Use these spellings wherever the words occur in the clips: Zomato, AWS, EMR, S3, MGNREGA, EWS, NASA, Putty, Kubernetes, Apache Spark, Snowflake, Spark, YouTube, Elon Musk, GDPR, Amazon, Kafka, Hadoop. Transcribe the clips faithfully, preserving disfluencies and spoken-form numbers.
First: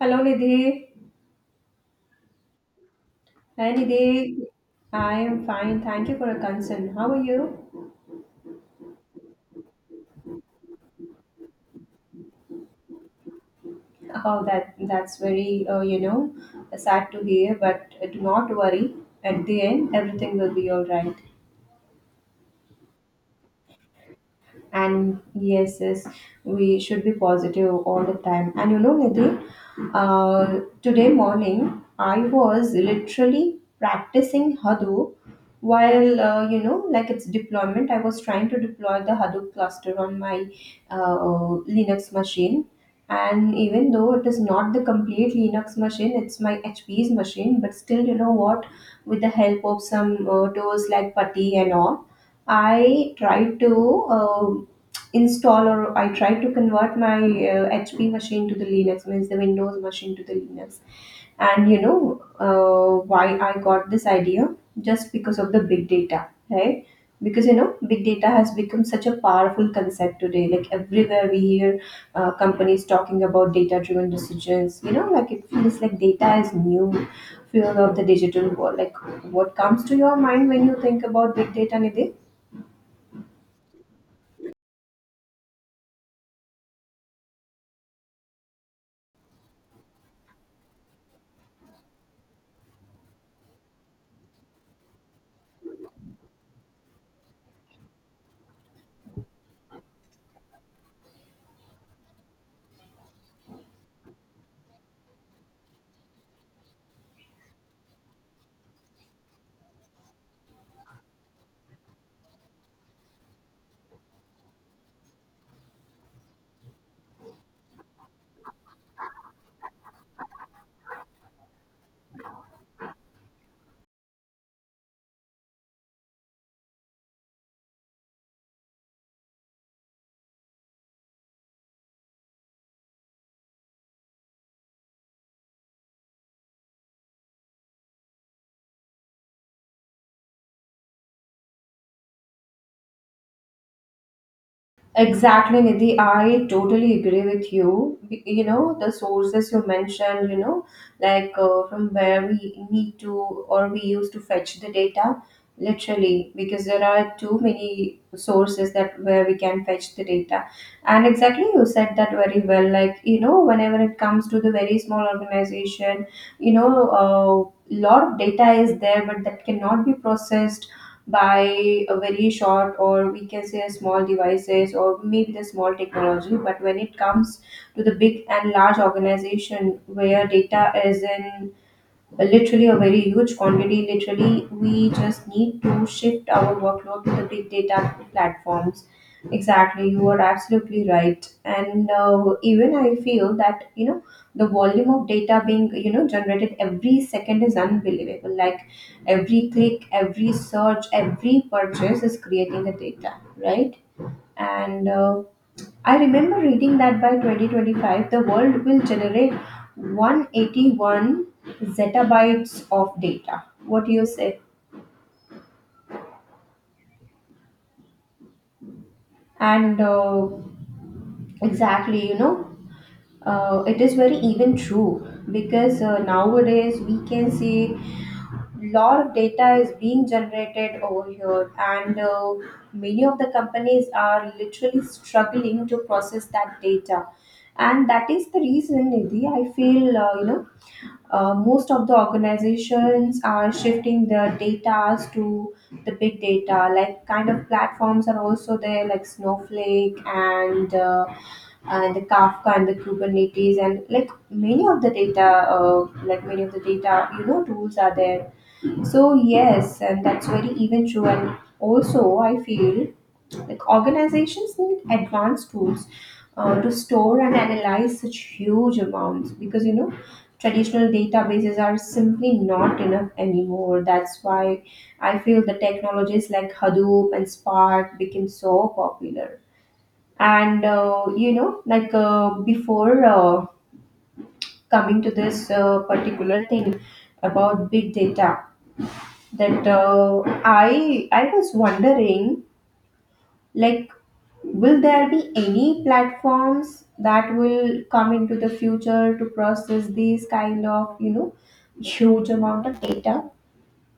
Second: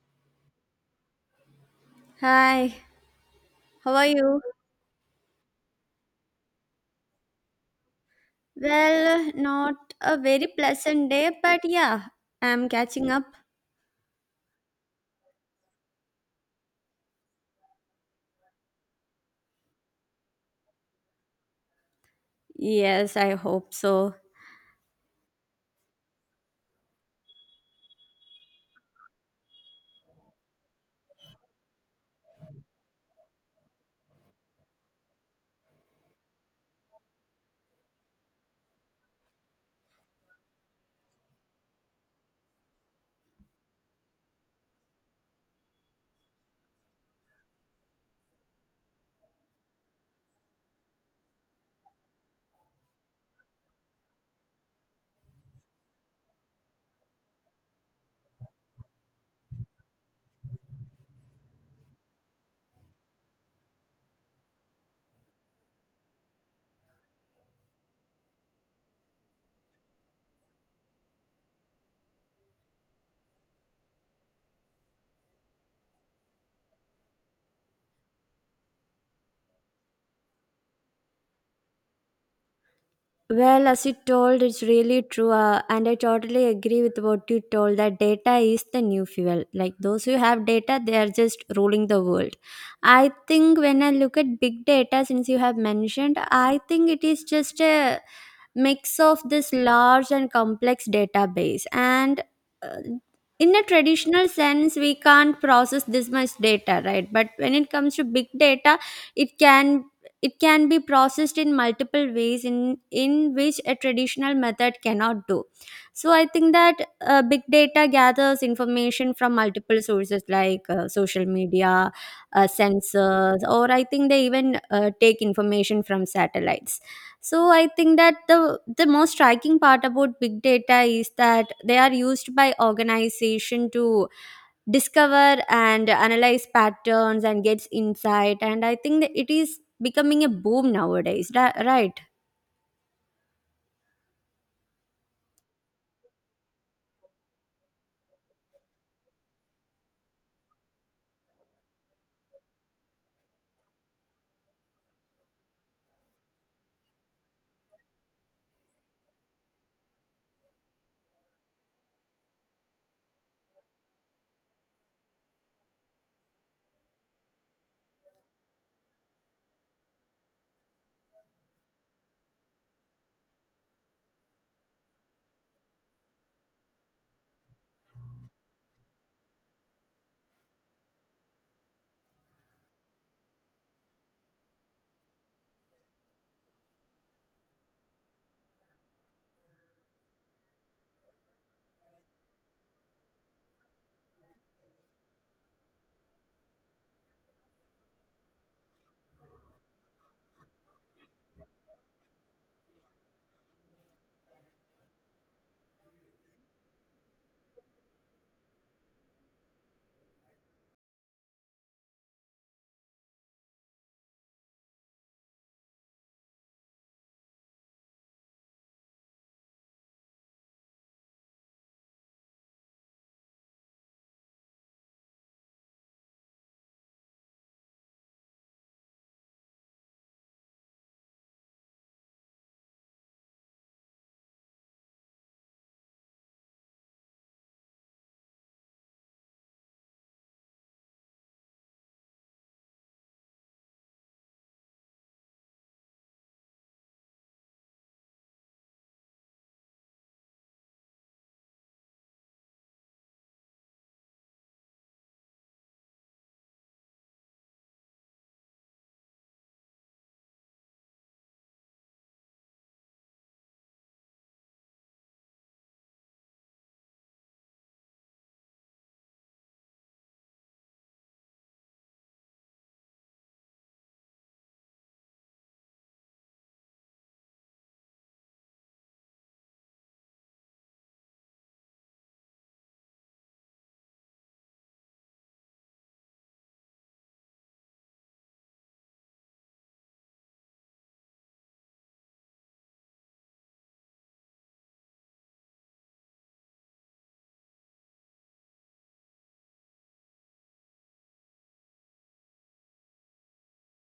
Hello, Nidhi. Hi, Hi, how are you? Nidhi. I am fine. Thank you for your concern. How are you? Well, not a very pleasant day, but yeah, I'm catching up. Oh, that that's very uh, you know sad to hear, but do not worry. At the end, everything will be all right. Yes, I hope so. And yes yes we should be positive all the time. And you know Nidhi, uh, today morning I was literally practicing Hadoop while, uh, you know like its deployment. I was trying to deploy the Hadoop cluster on my uh, Linux machine. And even though it is not the complete Linux machine, it's my H P's machine, but still, you know what, with the help of some uh, tools like Putty and all, I tried to uh, install, or I tried to convert my uh, H P machine to the Linux, means the Windows machine to the Linux. And you know, uh, why I got this idea? Just because of the big data, right? Because you know, big data has become such a powerful concept today. Like everywhere we hear uh, companies talking about data-driven decisions. You know, like it feels like data is new fuel of the digital world. Like, what comes to your mind when you think about big data, Nidhi? Well, as you told, it's really true, uh, and I totally agree with what you told that data is the new fuel. Like those who have data, they are just ruling the world. I think when I look at big data, since you have mentioned, I think it is just a mix of this large and complex database. And uh, in a traditional sense, we can't process this much data, right? But when it comes to big data, it can it can be processed in multiple ways in in which a traditional method cannot do. So I think that uh, big data gathers information from multiple sources like uh, social media, uh, sensors, or I think they even uh, take information from satellites. So I think that the the most striking part about big data is that they are used by organization to discover and analyze patterns and gets insight, and I think that it is becoming a boom nowadays, ri- right? Exactly, Nidhi. I totally agree with you. B- You know, the sources you mentioned, you know, like, uh, from where we need to or we used to fetch the data, literally, because there are too many sources that where we can fetch the data. And exactly, you said that very well. Like, you know, whenever it comes to the very small organization, you know, a lot of data is there, but that cannot be processed by a very short, or we can say a small devices or maybe the small technology. But when it comes to the big and large organization where data is in literally a very huge quantity, literally we just need to shift our workload to the big data platforms. Exactly, you are absolutely right. And uh, even I feel that, you know, the volume of data being, you know, generated every second is unbelievable. Like every click, every search, every purchase is creating the data, right? And uh, I remember reading that by twenty twenty-five, the world will generate one hundred eighty-one zettabytes of data. What do you say? And uh, exactly, you know, uh, it is very even true, because uh, nowadays we can see lot of data is being generated over here. And uh, many of the companies are literally struggling to process that data, and that is the reason, Nidhi, I feel, uh, you know Uh, most of the organizations are shifting their data to the big data. Like kind of platforms are also there like Snowflake and uh, and the Kafka and the Kubernetes, and like many of the data uh, like many of the data, you know, tools are there. So yes, and that's very even true. And also, I feel like organizations need advanced tools uh, to store and analyze such huge amounts, because you know traditional databases are simply not enough anymore. That's why I feel the technologies like Hadoop and Spark became so popular. And uh, you know, like uh, before uh, coming to this uh, particular thing about big data, that uh, I I was wondering, like, will there be any platforms that will come into the future to process these kind of, you know, huge amount of data?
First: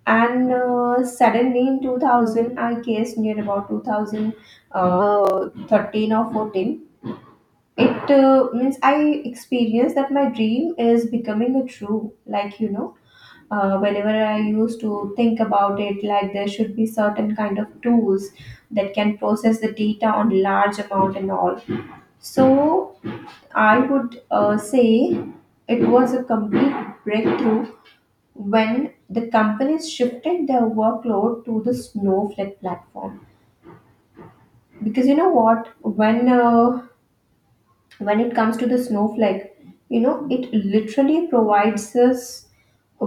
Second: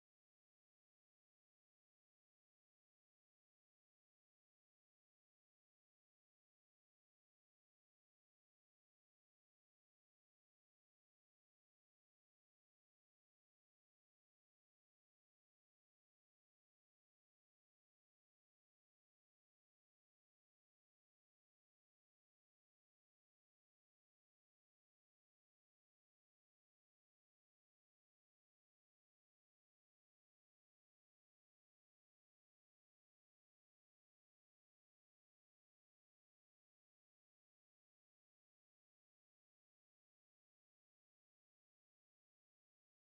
And uh, suddenly in two thousand, I guess near about two thousand thirteen or fourteen, it uh, means I experienced that my dream is becoming a true. Like, you know, uh, whenever I used to think about it, like there should be certain kind of tools that can process the data on large amount and all. So I would uh, say it was a complete breakthrough when the companies shifted their workload to the Snowflake platform, because you know what, when uh, when it comes to the Snowflake, you know, it literally provides us a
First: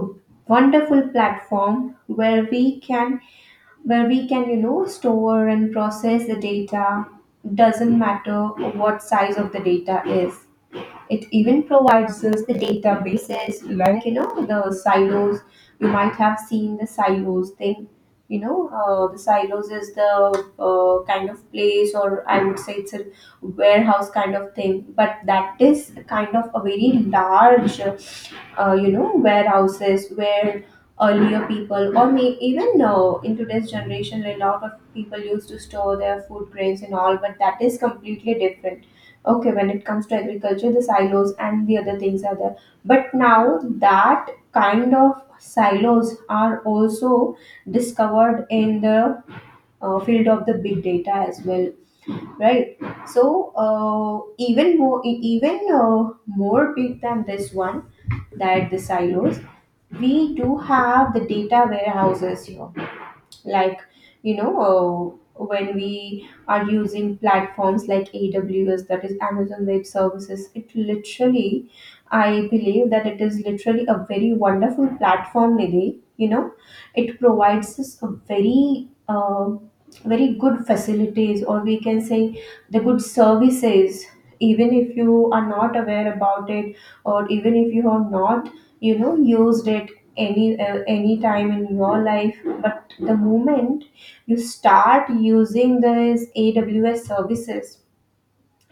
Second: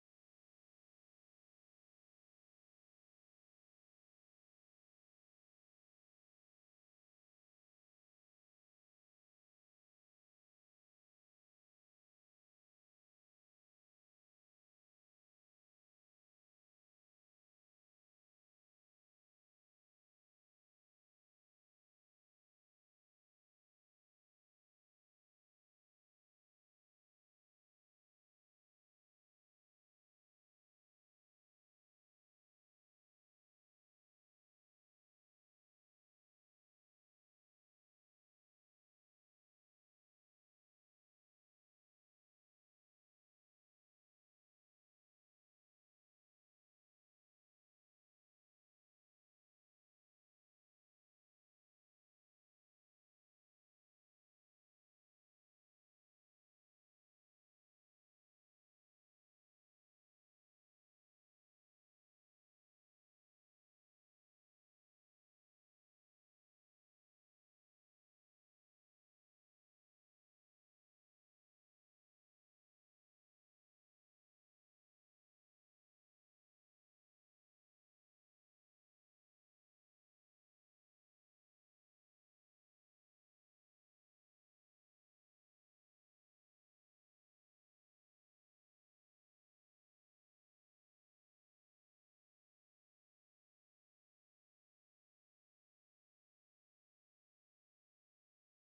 wonderful platform where we can where we can, you know, store and process the data. Doesn't matter what size of the data is, it even provides us the databases like, you know, the silos. You might have seen the silos thing. You know, uh, the silos is the uh, kind of place, or I would say it's a warehouse kind of thing, but that is kind of a very large uh, you know warehouses where earlier people, or may even uh, in today's generation, a lot of people used to store their food grains and all, but that is completely different. Okay, when it comes to agriculture, the silos and the other things are there. But now that kind of silos are also discovered in the uh, field of the big data as well, right? So uh, even more e- even uh, more big than this one, that the silos, we do have the data warehouses here. Like, you know, uh, when we are using platforms like AWS, that is Amazon Web Services, it literally, I believe that it is literally a very wonderful platform, Nidhi. You know, it provides us a very uh, very good facilities, or we can say the good services. Even if you are not aware about it, or even if you have not, you know, used it any uh, any time in your life, but the moment you start using these AWS services,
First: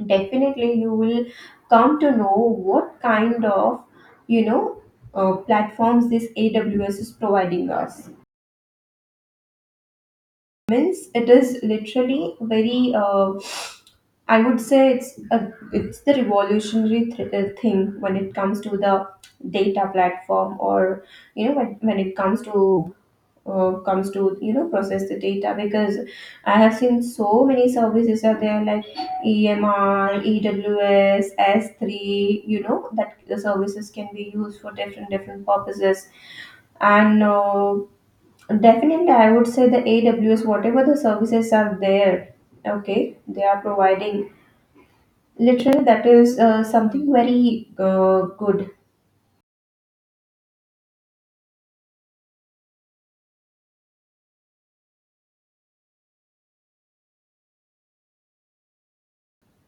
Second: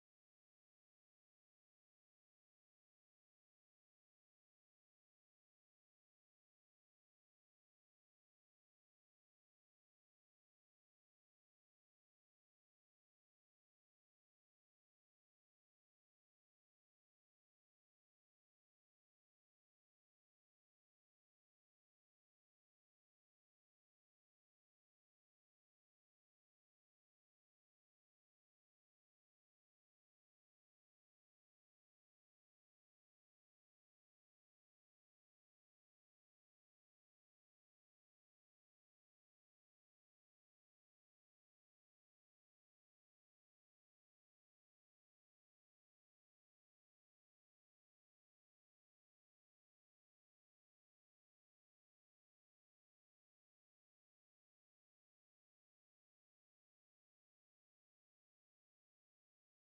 definitely you will come to know what kind of, you know, uh, platforms this AWS is providing us. Means it is literally very uh, I would say it's a it's the revolutionary th- uh, thing when it comes to the data platform, or you know when, when it comes to uh, comes to you know process the data. Because I have seen so many services are there like E M R, E W S, S S three. You know that the services can be used for different different purposes. And. Uh, Definitely, I would say the A W S, whatever the services are there, okay, they are providing literally that is uh, something very uh, good.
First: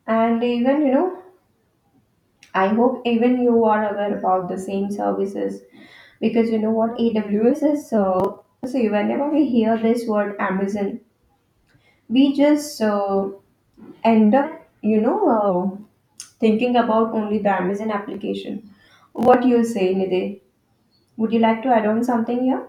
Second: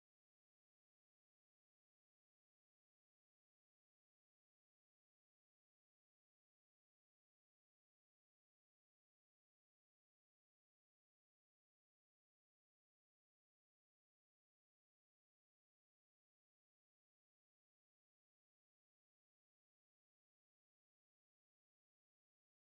And even, you know, I hope even you are aware about the same services, because you know what A W S is. Uh, so whenever we hear this word Amazon, we just uh, end up, you know, uh, thinking about only the Amazon application. What you say, Nide? Would you like to add on something here?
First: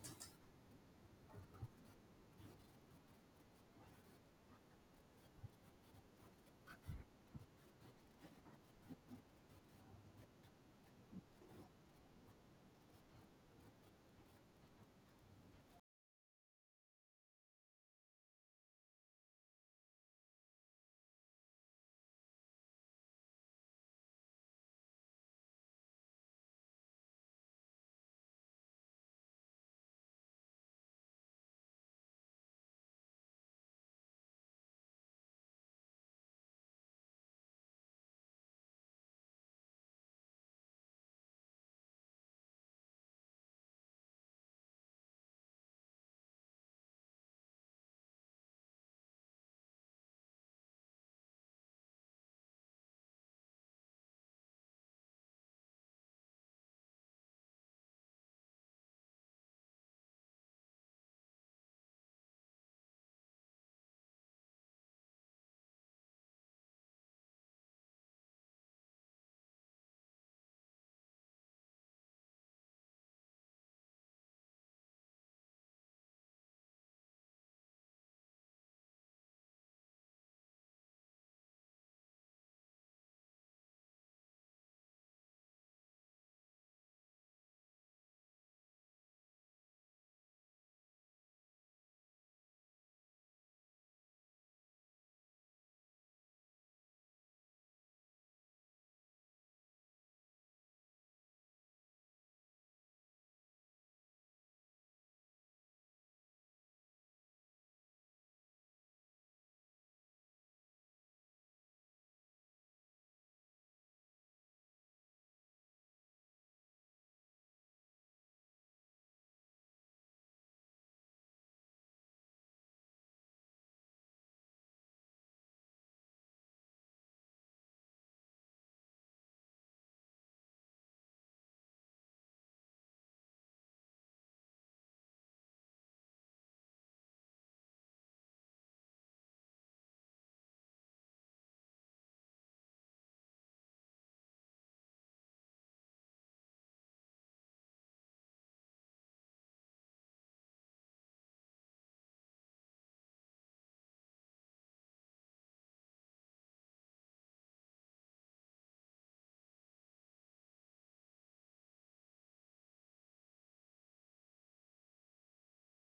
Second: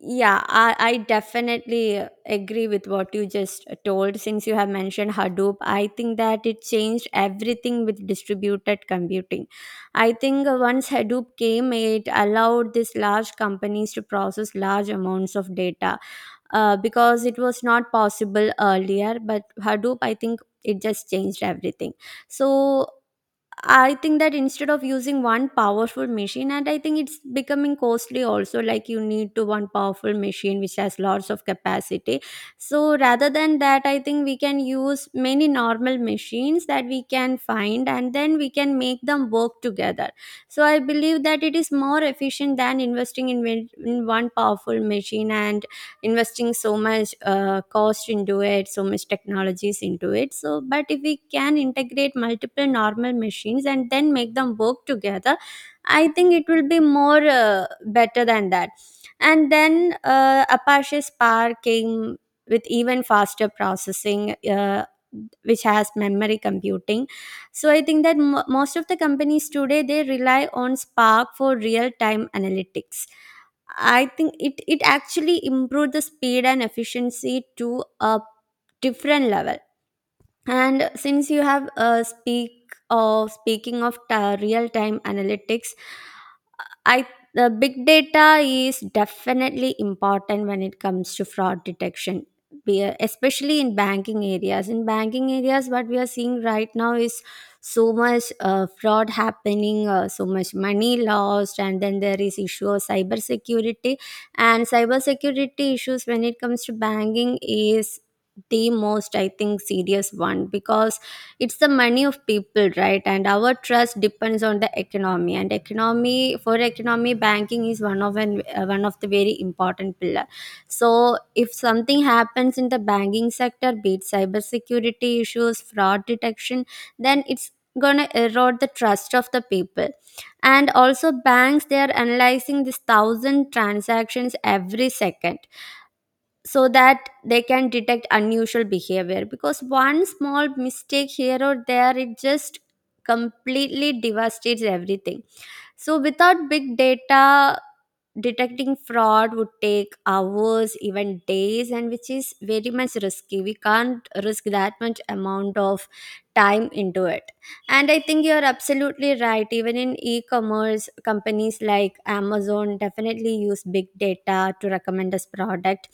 Yeah, I, I definitely agree with what you just told. Since you have mentioned Hadoop, I think that it changed everything with distributed computing. I think once Hadoop came, it allowed these large companies to process large amounts of data, uh, because it was not possible earlier. But Hadoop, I think it just changed everything. So I think that instead of using one powerful machine, and I think it's becoming costly also, like you need to one powerful machine which has lots of capacity. So rather than that, I think we can use many normal machines that we can find, and then we can make them work together. So I believe that it is more efficient than investing in, in one powerful machine and investing so much uh, cost into it, so much technologies into it. So but if we can integrate multiple normal machines and then make them work together, I think it will be more uh, better than that. And then uh, Apache Spark came with even faster processing, uh, which has memory computing. So I think that mo most of the companies today, they rely on Spark for real time analytics. I think it it actually improved the speed and efficiency to a different level. And since you have uh, speak of speaking of ta real time analytics, I the big data is definitely important when it comes to fraud detection. We are- especially in banking areas. In banking areas, what we are seeing right now is so much uh, fraud happening, uh, so much money lost, and then there is issue of cybersecurity. And cybersecurity issues when it comes to banking is the most, I think, serious one, because it's the money of people, right? And our trust depends on the economy, and economy, for economy banking is one of an uh, one of the very important pillar. So if something happens in the banking sector, be it cybersecurity issues, fraud detection, then it's gonna erode the trust of the people. And also banks, they are analyzing this thousand transactions every second, so that they can detect unusual behavior, because one small mistake here or there, it just completely devastates everything. So without big data, detecting fraud would take hours, even days, and which is very much risky. We can't risk that much amount of time into it. And I think you're absolutely right. Even in e commerce, companies like Amazon definitely use big data to recommend us product.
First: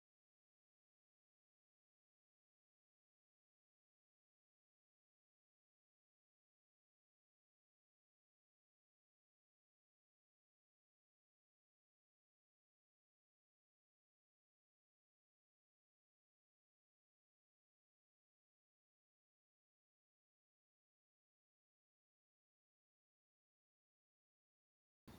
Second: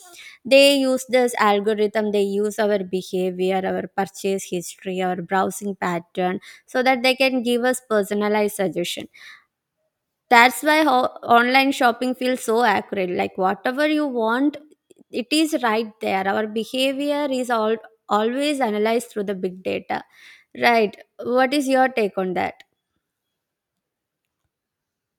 They use this algorithm, they use our behavior, our purchase history, our browsing pattern, so that they can give us personalized suggestion. That's why ho- online shopping feels so accurate. Like whatever you want, it is right there. Our behavior is all always analyzed through the big data. Right. What is your take on that?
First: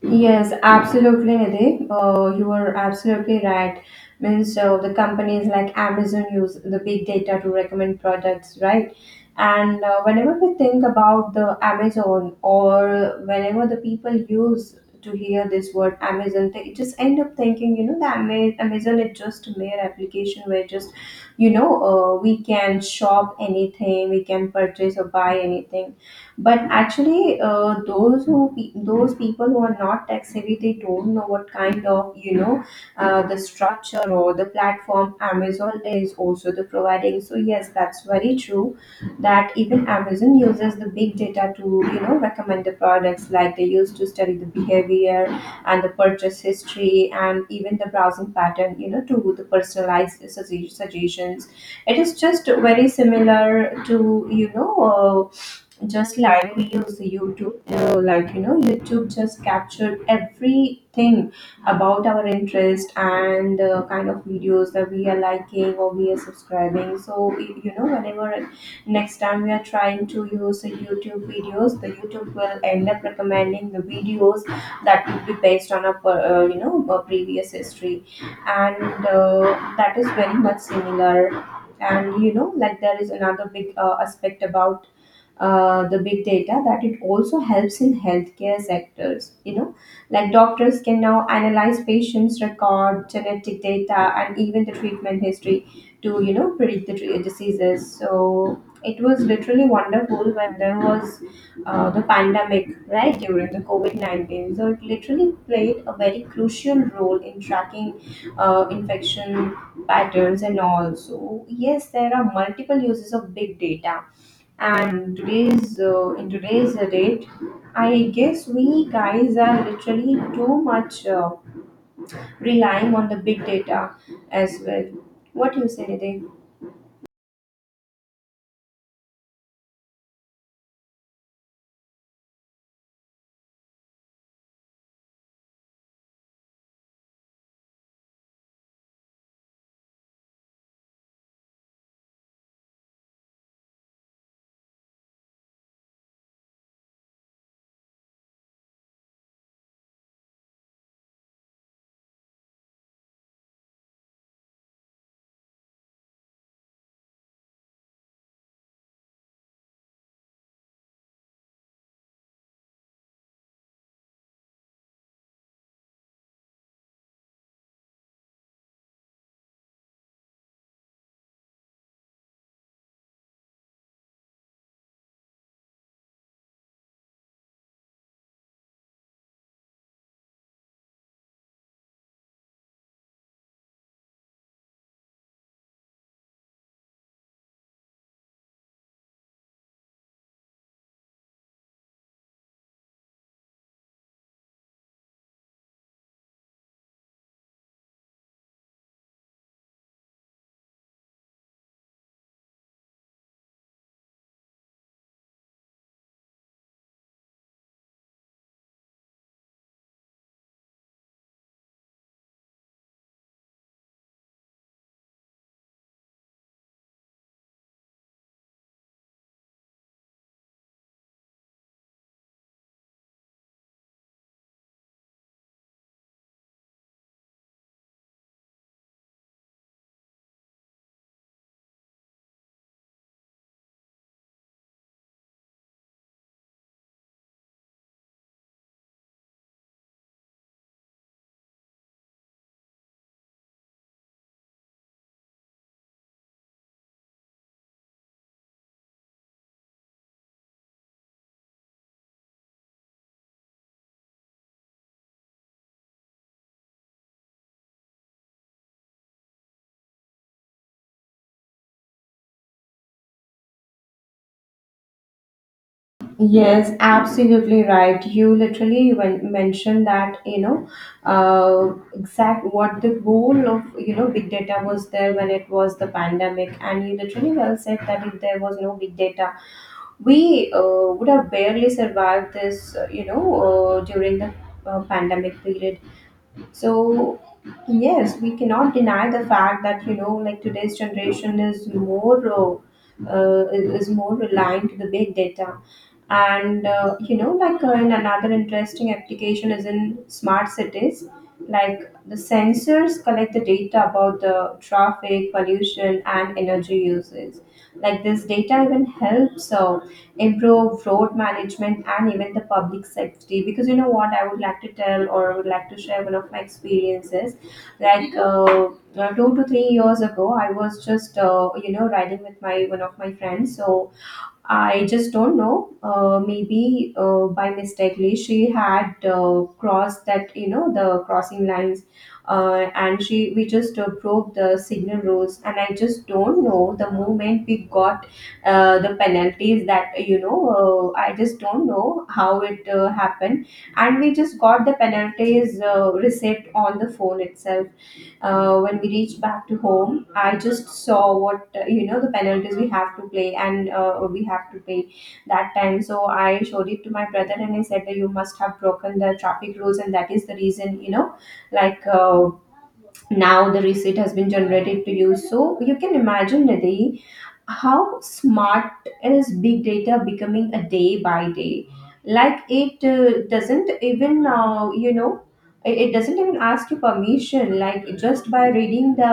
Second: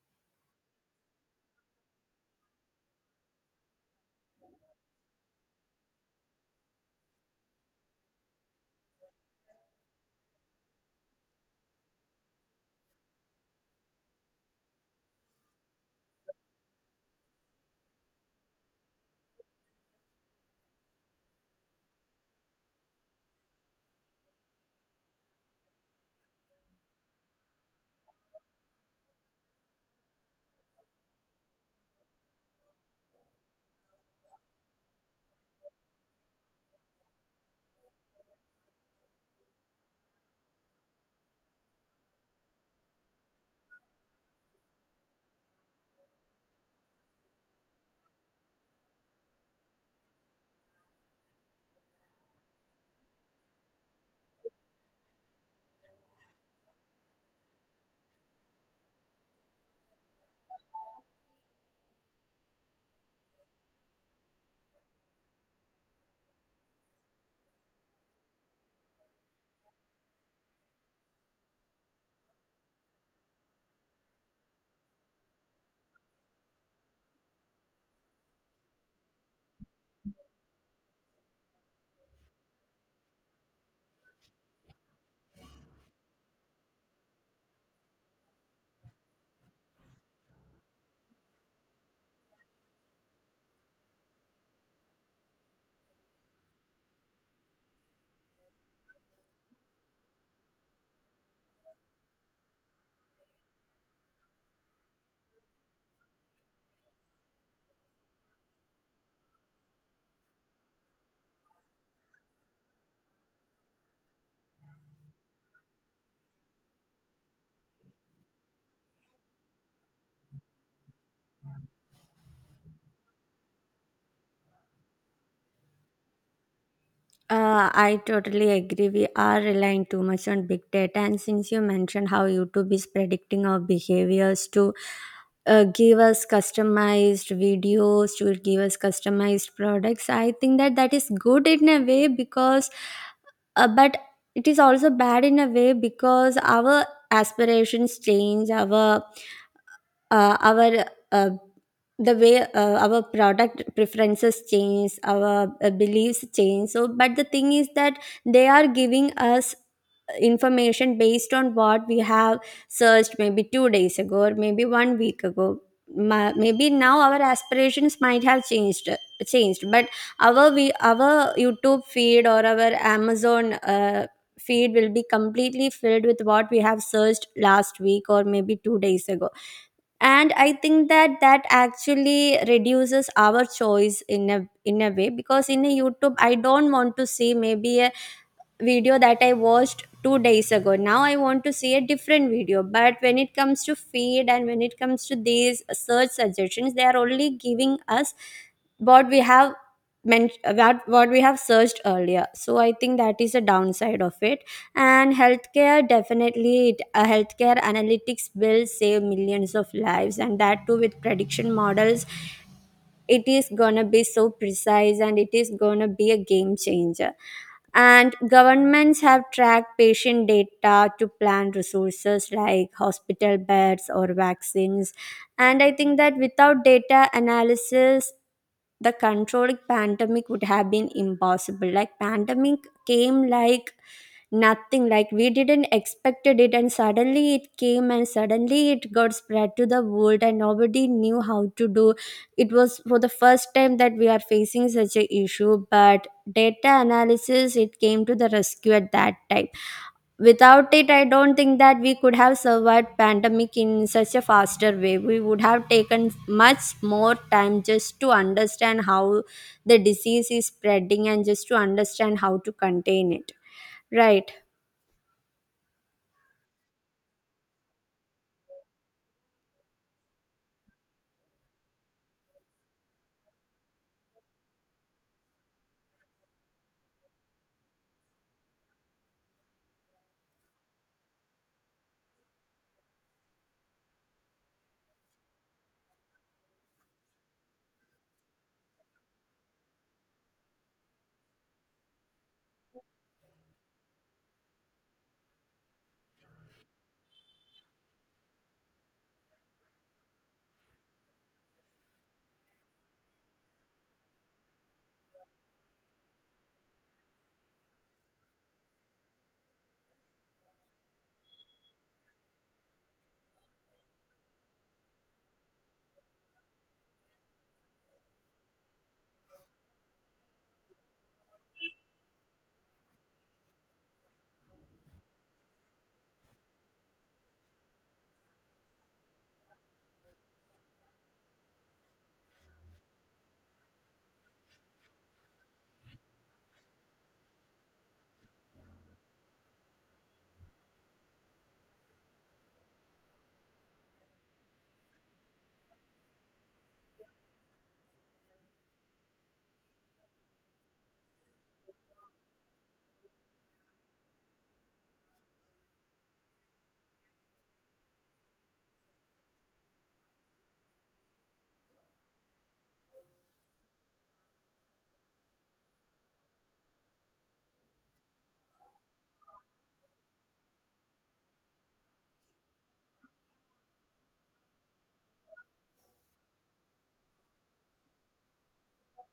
Yes, absolutely, Nidhi. Uh, you are absolutely right. Means uh, the companies like Amazon use the big data to recommend products, right? And uh, whenever we think about the Amazon, or whenever the people use to hear this word Amazon, they just end up thinking, you know, that Ama- Amazon is just a mere application where just, you know, uh, we can shop anything, we can purchase or buy anything. But actually, uh, those who pe- those people who are not tech savvy, they don't know what kind of, you know, uh, the structure or the platform Amazon is also the providing. So yes, that's very true that even Amazon uses the big data to, you know, recommend the products. Like they used to study the behavior and the purchase history and even the browsing pattern, you know, to the personalized sugge- suggestions. It is just very similar to, you know, uh, just like we use YouTube. Uh, like, you know, YouTube just captured everything about our interest and uh, kind of videos that we are liking or we are subscribing. So y- you know, whenever next time we are trying to use the YouTube videos, the YouTube will end up recommending the videos that would be based on a per- uh, you know a previous history. And uh, that is very much similar. And you know, like there is another big uh, aspect about uh, the big data, that it also helps in healthcare sectors. You know, like doctors can now analyze patients record, genetic data, and even the treatment history to, you know, predict the tre- diseases. So it was literally wonderful when there was uh, the pandemic, right? During the COVID nineteen, so it literally played a very crucial role in tracking uh, infection patterns and all. So yes, there are multiple uses of big data. And today's uh, in today's uh, date, I guess we guys are literally too much uh, relying on the big data as well. What do you say, Nidhi? Uh, I totally agree. We are relying too much on big data. And since you mentioned how YouTube is predicting our behaviors to uh, give us customized videos, to give us customized products, I think that that is good in a way because, uh, but it is also bad in a way, because our aspirations change, our uh, our uh, the way uh, our product preferences change, our uh, beliefs change. So but the thing is that they are giving us information based on what we have searched maybe two days ago or maybe one week ago. Ma- maybe now our aspirations might have changed changed, but our we our YouTube feed or our Amazon uh, feed will be completely filled with what we have searched last week or maybe two days ago. And I think that that actually reduces our choice in a in a way, because in a YouTube, I don't want to see maybe a video that I watched two days ago. Now I want to see a different video. But when it comes to feed and when it comes to these search suggestions, they are only giving us what we have meant what what we have searched earlier. So I think that is a downside of it. And healthcare, definitely it, uh, healthcare analytics will save millions of lives, and that too with prediction models, it is gonna be so precise and it is gonna be a game changer. And governments have tracked patient data to plan resources like hospital beds or vaccines. And I think that without data analysis, the controlled pandemic would have been impossible. Like pandemic came like nothing, like we didn't expected it, and suddenly it came and suddenly it got spread to the world, and nobody knew how to do. It was for the first time that we are facing such a issue, but data analysis, it came to the rescue at that time. Without it, I don't think that we could have survived pandemic in such a faster way. We would have taken much more time just to understand how the disease is spreading and just to understand how to contain it, right? Yes, absolutely right. You literally when mentioned that, you know, uh, exact what the goal of, you know, big data was there when it was the pandemic. And you literally well said that if there was no big data, we uh, would have barely survived this, uh, you know, uh, during the uh, pandemic period. So, yes, we cannot deny the fact that, you know, like today's generation is more. Uh, uh, is is more reliant to the big data and uh, you know, like uh, in another interesting application is in smart cities. Like the sensors collect the data about the traffic pollution and energy uses, like this data even helps uh, improve road management and even the public safety. Because you know what, I would like to tell or I would like to share one of my experiences. like uh, uh, Two to three years ago, I was just uh, you know riding with my one of my friends. So I just don't know. Uh, maybe uh, by mistakenly she had uh, crossed that you know the crossing lines, uh, and she we just uh, broke the signal rules. And I just don't know, the moment we got uh, the penalties that you know. Uh, I just don't know how it uh, happened, and we just got the penalties uh, receipt on the phone itself. Uh, when we reached back to home, I just saw what uh, you know the penalties we have to play and uh, we have to pay that time. So I showed it to my brother and I said that you must have broken the traffic rules, and that is the reason, you know, like uh, now the receipt has been generated to you. So you can imagine, Nidhi, how smart is big data becoming a day by day. Like it uh, doesn't even uh, you know it, it doesn't even ask you permission. Like just by reading the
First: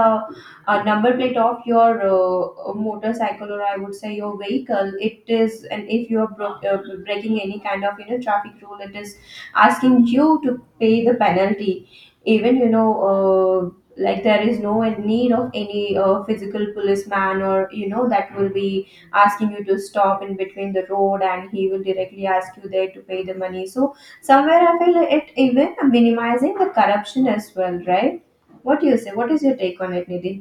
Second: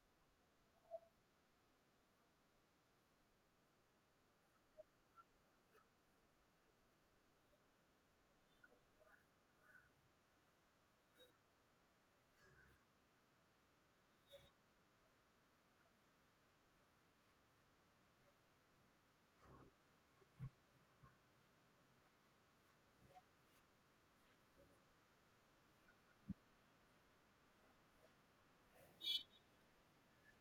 uh, number plate of your uh, motorcycle, or I would say your vehicle it is, and if you are bro- uh, breaking any kind of, you know, traffic rule, it is asking you to pay the penalty. Even, you know uh, like there is no need of any uh, physical policeman, or you know, that will be asking you to stop in between the road and he will directly ask you there to pay the money. So somewhere I feel it even minimizing the corruption as well, right? What do you say? What is your take on it, Nidhi?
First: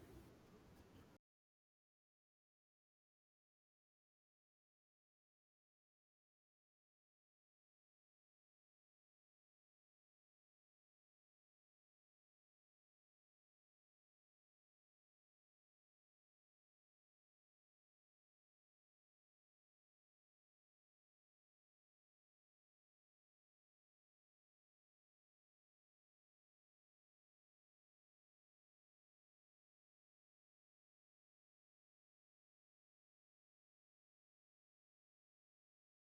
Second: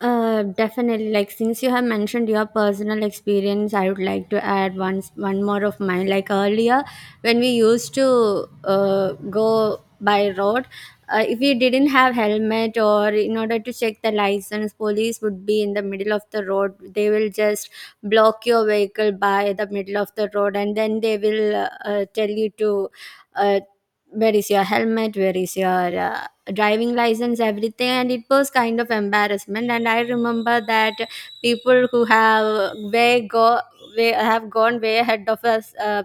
Uh, definitely. Like since you have mentioned your personal experience, I would like to add one one more of mine. Like earlier, when we used to uh, go by road, uh, if we didn't have helmet or in order to check the license, police would be in the middle of the road. They will just block your vehicle by the middle of the road, and then they will uh, uh, tell you to. Uh, where is your helmet, where is your uh, driving license, everything? And it was kind of embarrassment, and I remember that people who have way go way have gone way ahead of us, uh,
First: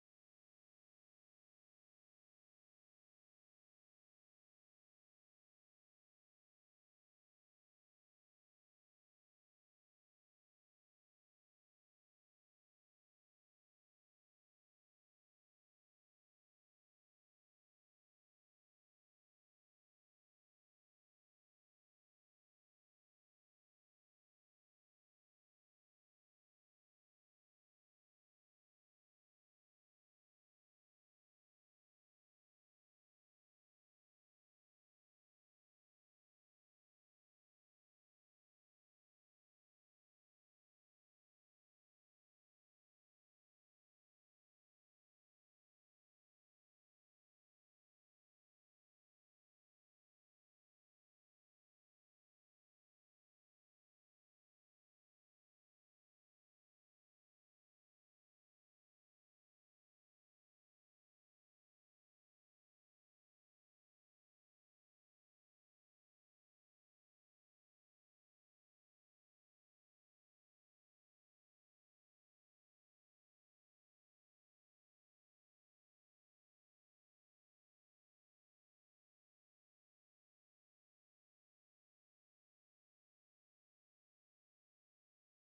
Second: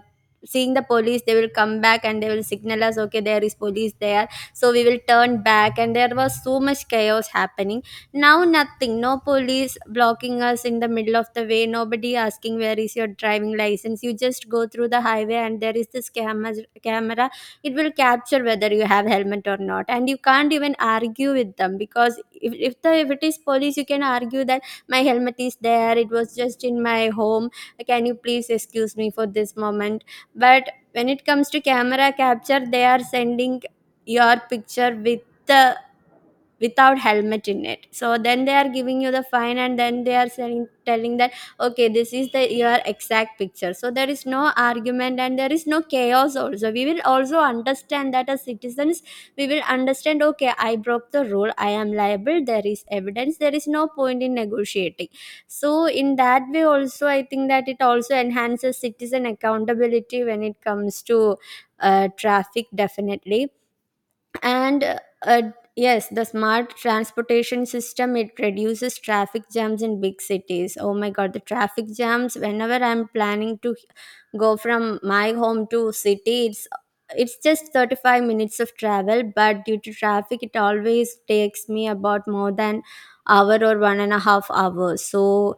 seeing the police, they will come back and they will signal us, okay, there is police there, so we will turn back, and there was so much chaos happening. Now nothing, no police blocking us in the middle of the way, nobody asking where is your driving license. You just go through the highway, and there is this camera camera, it will capture whether you have helmet or not. And you can't even argue with them, because if, if the if it is police, you can argue that my helmet is there, it was just in my home, can you please excuse me for this moment? But when it comes to camera capture, they are sending your picture with the without helmet in it. So then they are giving you the fine, and then they are saying telling that, okay, this is the your exact picture. So there is no argument and there is no chaos. Also, we will also understand that as citizens, we will understand okay, I broke the rule, I am liable, there is evidence, there is no point in negotiating. So in that way also, I think that it also enhances citizen accountability when it comes to uh, traffic, definitely. And uh, uh, yes, the smart transportation system, it reduces traffic jams in big cities. Oh my god, the traffic jams. Whenever I'm planning to go from my home to city, it's it's just thirty-five minutes of travel, but due to traffic, it always takes me about more than hour or one and a half hours. So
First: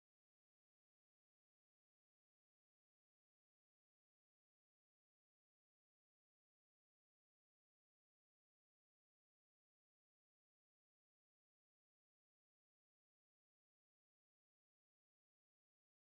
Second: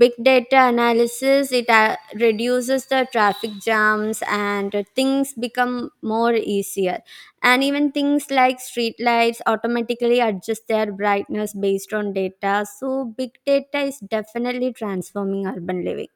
big data analysis, it uh, reduces the traffic jams, and things become more easier. And even things like street lights automatically adjust their brightness based on data. So big data is definitely transforming urban living.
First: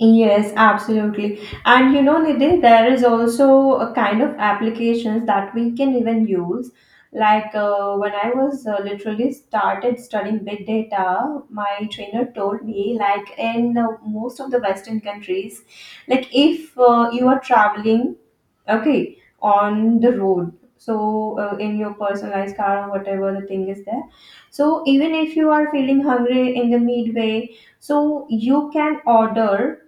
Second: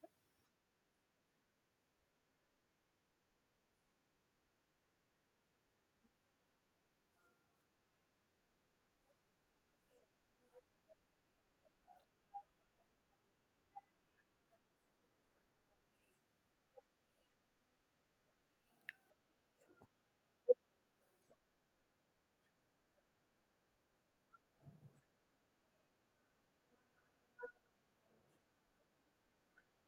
Yes, absolutely. And you know, Nidhi, there is also a kind of applications that we can even use. Like uh, when I was uh, literally started studying big data, my trainer told me, like in uh, most of the Western countries, like if uh, you are traveling, okay, on the road, so uh, in your personalized car or whatever the thing is there, so even if you are feeling hungry in the midway, so you can order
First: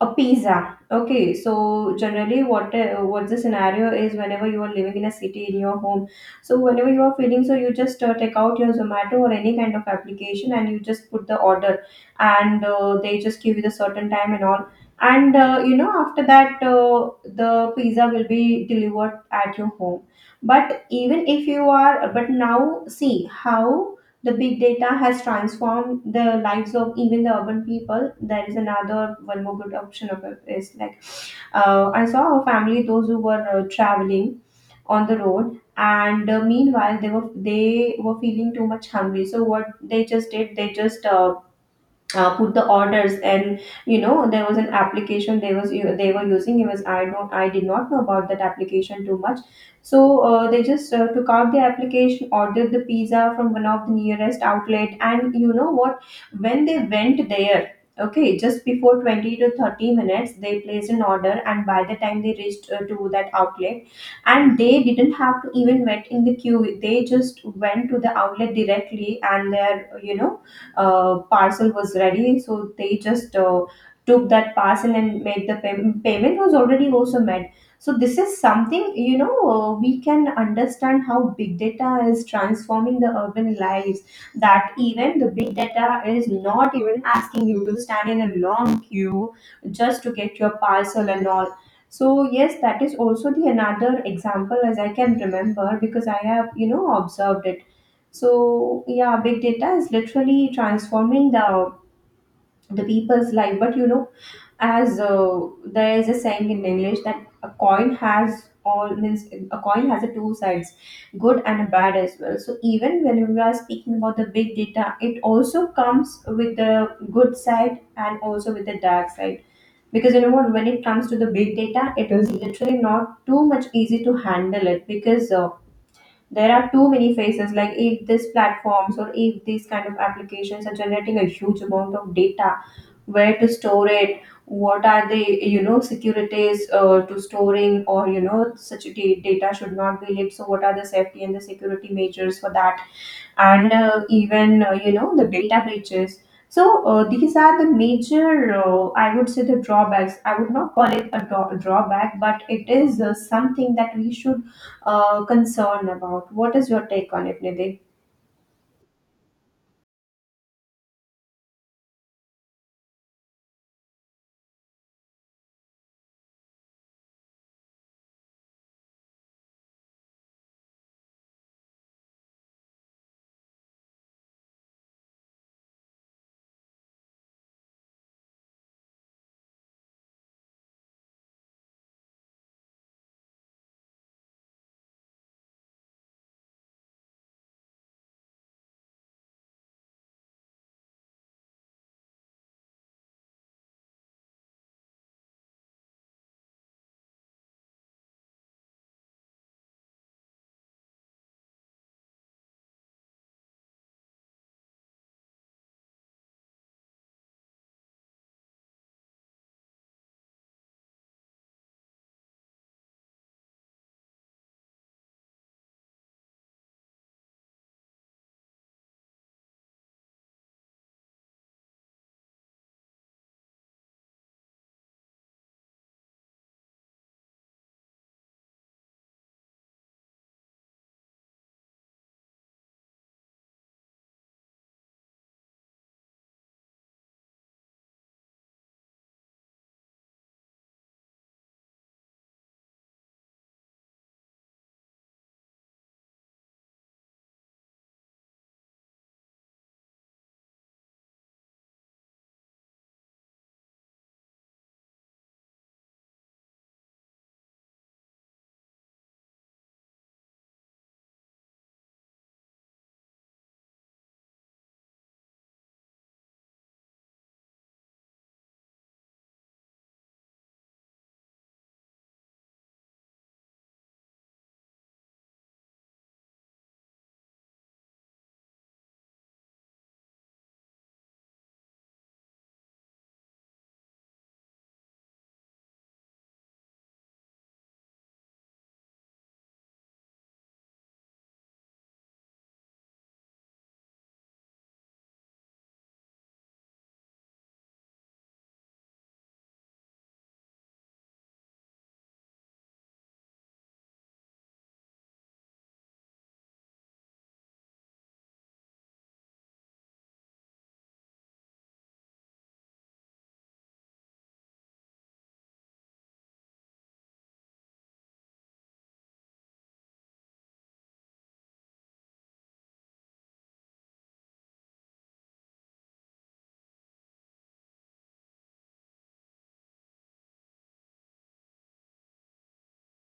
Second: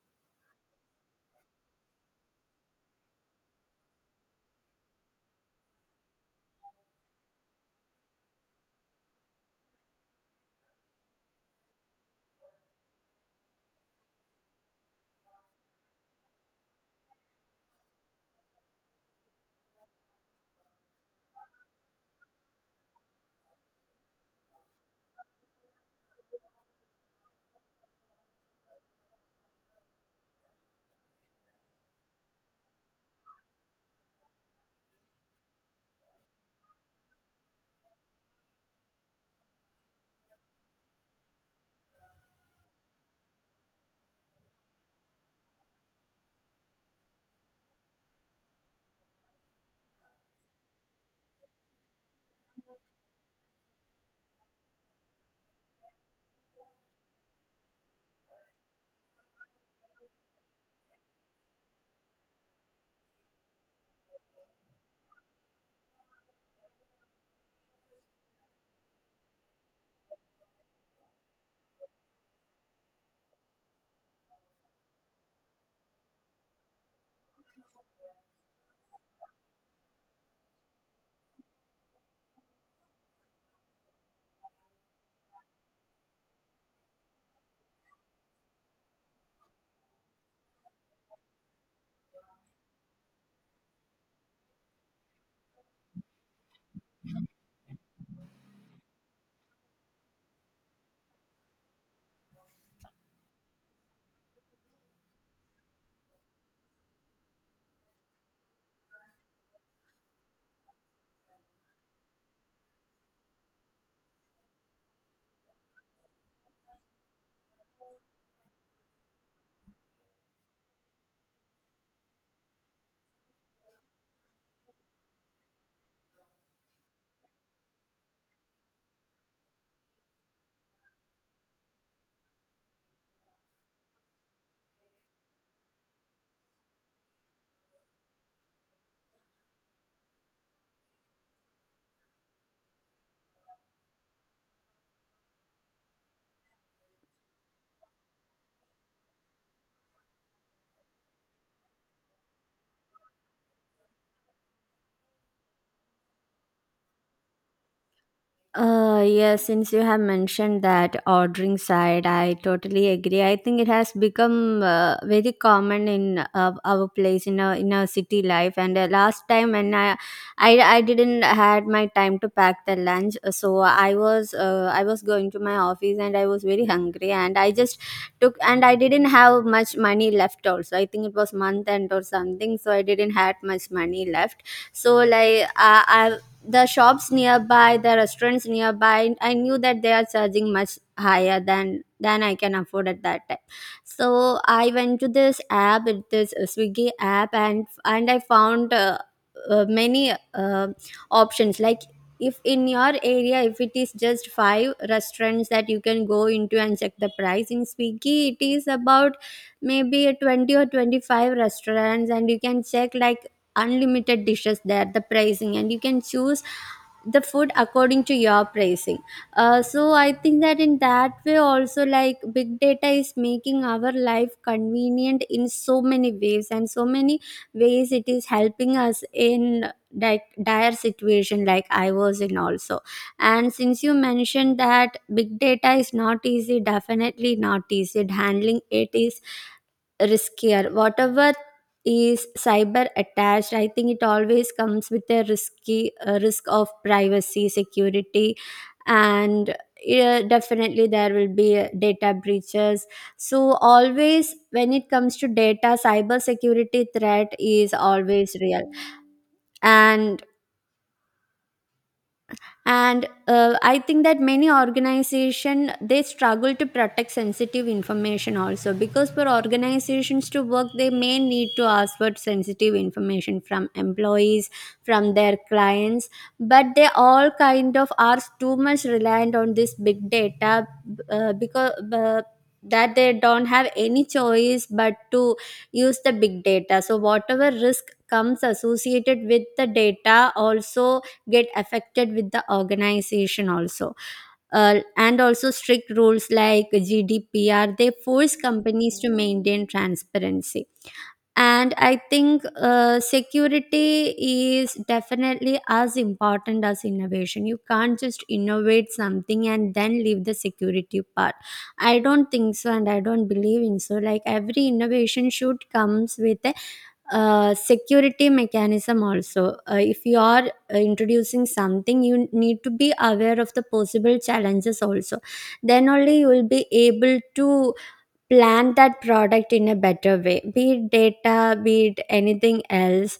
a pizza. Okay, so generally, what uh, what the scenario is whenever you are living in a city in your home. So whenever you are feeling so, you just uh, take out your Zomato or any kind of application and you just put the order, and uh, they just give you the certain time and all. And uh, you know, after that, uh, the pizza will be delivered at your home. But even if you are, but now see how the big data has transformed the lives of even the urban people. There is another one more good option of it is like uh, I saw a family those who were uh, traveling on the road, and uh, meanwhile they were they were feeling too much hungry. So what they just did, they just uh, uh, put the orders. And you know, there was an application they was they were using. It was, I don't, I did not know about that application too much. So uh, they just uh, took out the application, ordered the pizza from one of the nearest outlet. And you know what, when they went there, okay, just before twenty to thirty minutes they placed an order, and by the time they reached uh, to that outlet, and they didn't have to even wait in the queue. They just went to the outlet directly, and their, you know, uh, parcel was ready. So they just uh, took that parcel and made the pay- payment was already also made. So this is something, you know, uh, we can understand how big data is transforming the urban lives, that even the big data is not even asking you to stand in a long queue just to get your parcel and all. So yes, that is also the another example, as I can remember, because I have, you know, observed it. So yeah, big data is literally transforming the the people's life. But you know, as uh, there is a saying in English that a coin has, all means, a coin has a two sides, good and a bad as well. So even when we are speaking about the big data, it also comes with the good side and also with the dark side. Because you know what, when it comes to the big data, it is literally not too much easy to handle it because. Uh, There are too many phases. Like if this platforms or if these kind of applications are generating a huge amount of data, where to store it, what are the, you know, securities uh, to storing, or you know, such da- data should not be leaked. So what are the safety and the security measures for that? And uh, even uh, you know, the data breaches. So uh, these are the major uh, I would say the drawbacks. I would not call it a draw- drawback, but it is uh, something that we should uh, concern about. What is your take on it, Nidhi? Uh, yes, since you have mentioned that ordering side, I totally agree. I think it has become uh, very common in uh, our place, in our in our city life. And uh, last time, when I, I I didn't had my time to pack the lunch, uh, so I was uh, I was going to my office, and I was very hungry, and I just took and I didn't have much money left. Also, I think it was month end or something, so I didn't had much money left so like I, the shops nearby the restaurants nearby I knew that they are charging much higher than than I can afford at that time. So I went to this app, it is a Swiggy app, and and I found uh, uh, many uh, options like if in your area if it is just five restaurants that you can go into and check the price, in Swiggy it is about maybe twenty or twenty-five restaurants and you can check like unlimited dishes there, the pricing, and you can choose the food according to your pricing. Uh, so I think that in that way also, like, big data is making our life convenient in so many ways, and so many ways it is helping us in di- dire situation like I was in also. And since you mentioned that big data is not easy, definitely not easy handling, it is riskier. Whatever is cyber attached, I think it always comes with a risky uh, risk of privacy, security, and yeah, definitely there will be uh, data breaches. So always when it comes to data, cyber security threat is always real. And and uh, I think that many organization, they struggle to protect sensitive information also, because for organizations to work they may need to ask for sensitive information from employees, from their clients, but they all kind of are too much reliant on this big data, uh, because uh, that they don't have any choice but to use the big data. So whatever risk comes associated with the data also get affected with the organization also. Uh, and also strict rules like G D P R, they force companies to maintain transparency. And I think uh, security is definitely as important as innovation. You can't just innovate something and then leave the security part. I don't think so, and I don't believe in so. Like, every innovation should comes with a uh, security mechanism also. Uh, if you are uh, introducing something, you need to be aware of the possible challenges also. Then only you will be able to plan that product in a better way, be it data, be it anything else.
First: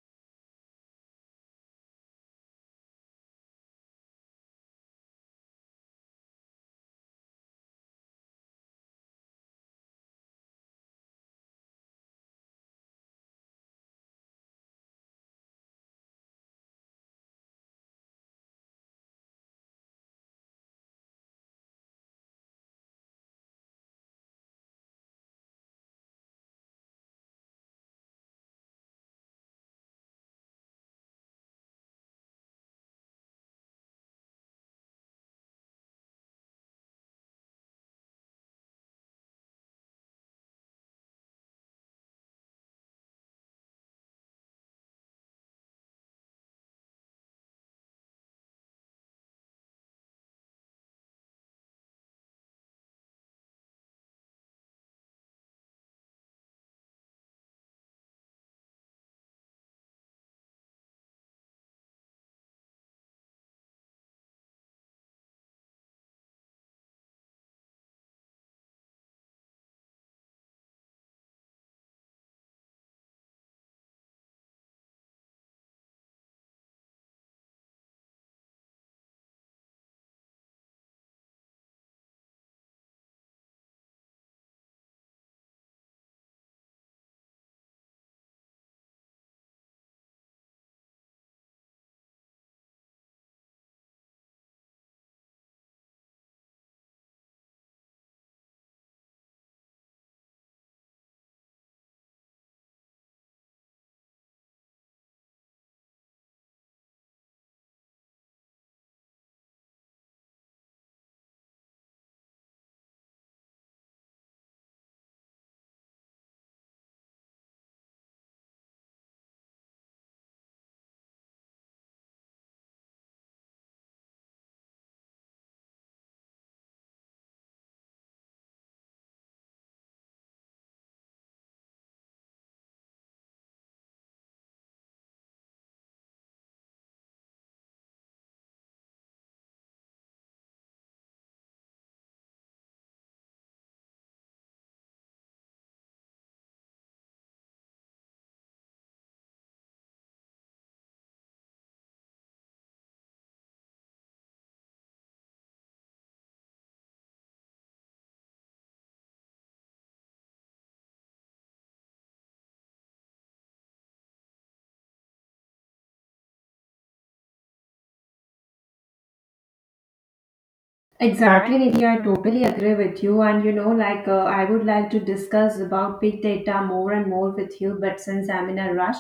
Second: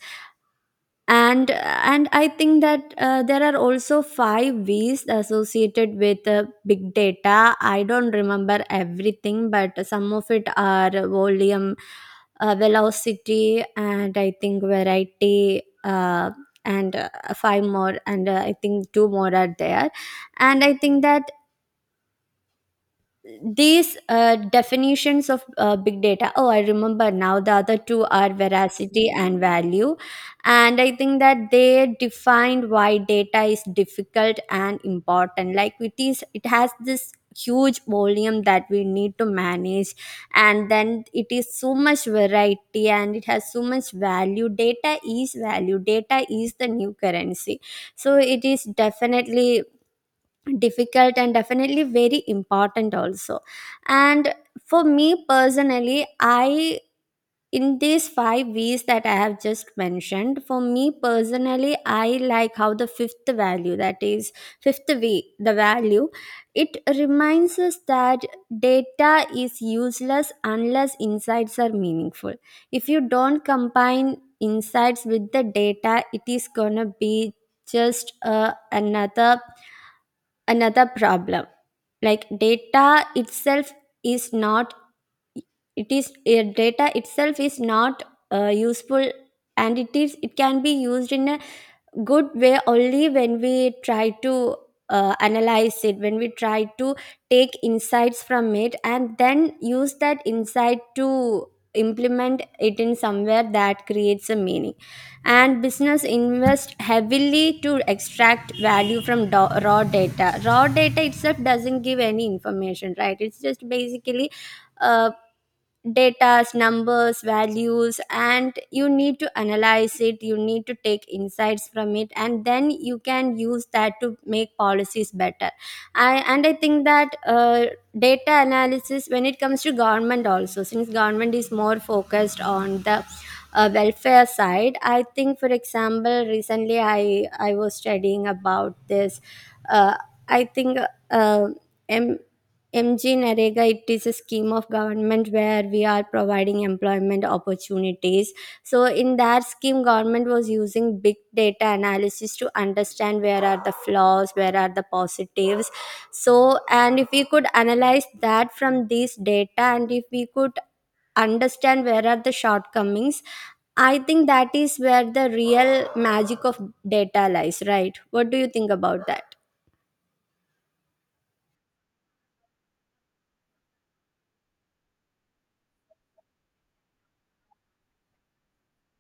And and I think that uh, there are also five V's associated with uh, big data. I don't remember everything, but some of it are volume, uh, velocity, and I think variety, uh, and uh, five more, and uh, I think two more are there. And I think that these uh, definitions of uh, big data, oh, I remember now, the other two are veracity and value. And I think that they defined why data is difficult and important. Like, it is, it has this huge volume that we need to manage, and then it is so much variety, and it has so much value. Data is value, data is the new currency. So it is definitely difficult and definitely very important also. And for me personally, I, in these five V's that I have just mentioned, for me personally, I like how the fifth value, that is fifth V, the value, it reminds us that data is useless unless insights are meaningful. If you don't combine insights with the data, it is gonna be just uh, another another problem. Like, data itself is not, it is, uh, data itself is not uh, useful, and it is, it can be used in a good way only when we try to uh, analyze it, when we try to take insights from it and then use that insight to implement it in somewhere that creates a meaning. And business invest heavily to extract value from do- raw data Raw data itself doesn't give any information, right? It's just basically uh, datas, numbers, values, and you need to analyze it, you need to take insights from it, and then you can use that to make policies better. I, and I think that uh, data analysis, when it comes to government also, since government is more focused on the uh, welfare side, I think for example recently i i was studying about this, uh, i think uh, M- M G Narega, it is a scheme of government where we are providing employment opportunities. So in that scheme, government was using big data analysis to understand where are the flaws, where are the positives. So, and if we could analyze that from these data and if we could understand where are the shortcomings, I think that is where the real magic of data lies, right? What do you think about that? Exactly, Nidhi. I totally agree with you. And you know, like uh, I would like to discuss about big data more and more with you. But since I'm in a rush,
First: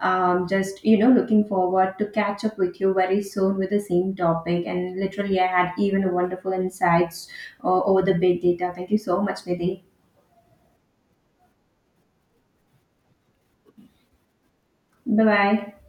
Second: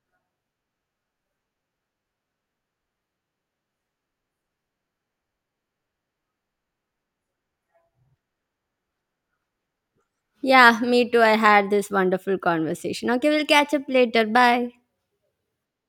um, just you know, looking forward to catch up with you very soon with the same topic. And literally, I had even wonderful insights uh, over the big data. Thank you so much, Nidhi. Yeah, me too, I had this wonderful conversation. Okay, we'll catch up later. Bye. Bye bye.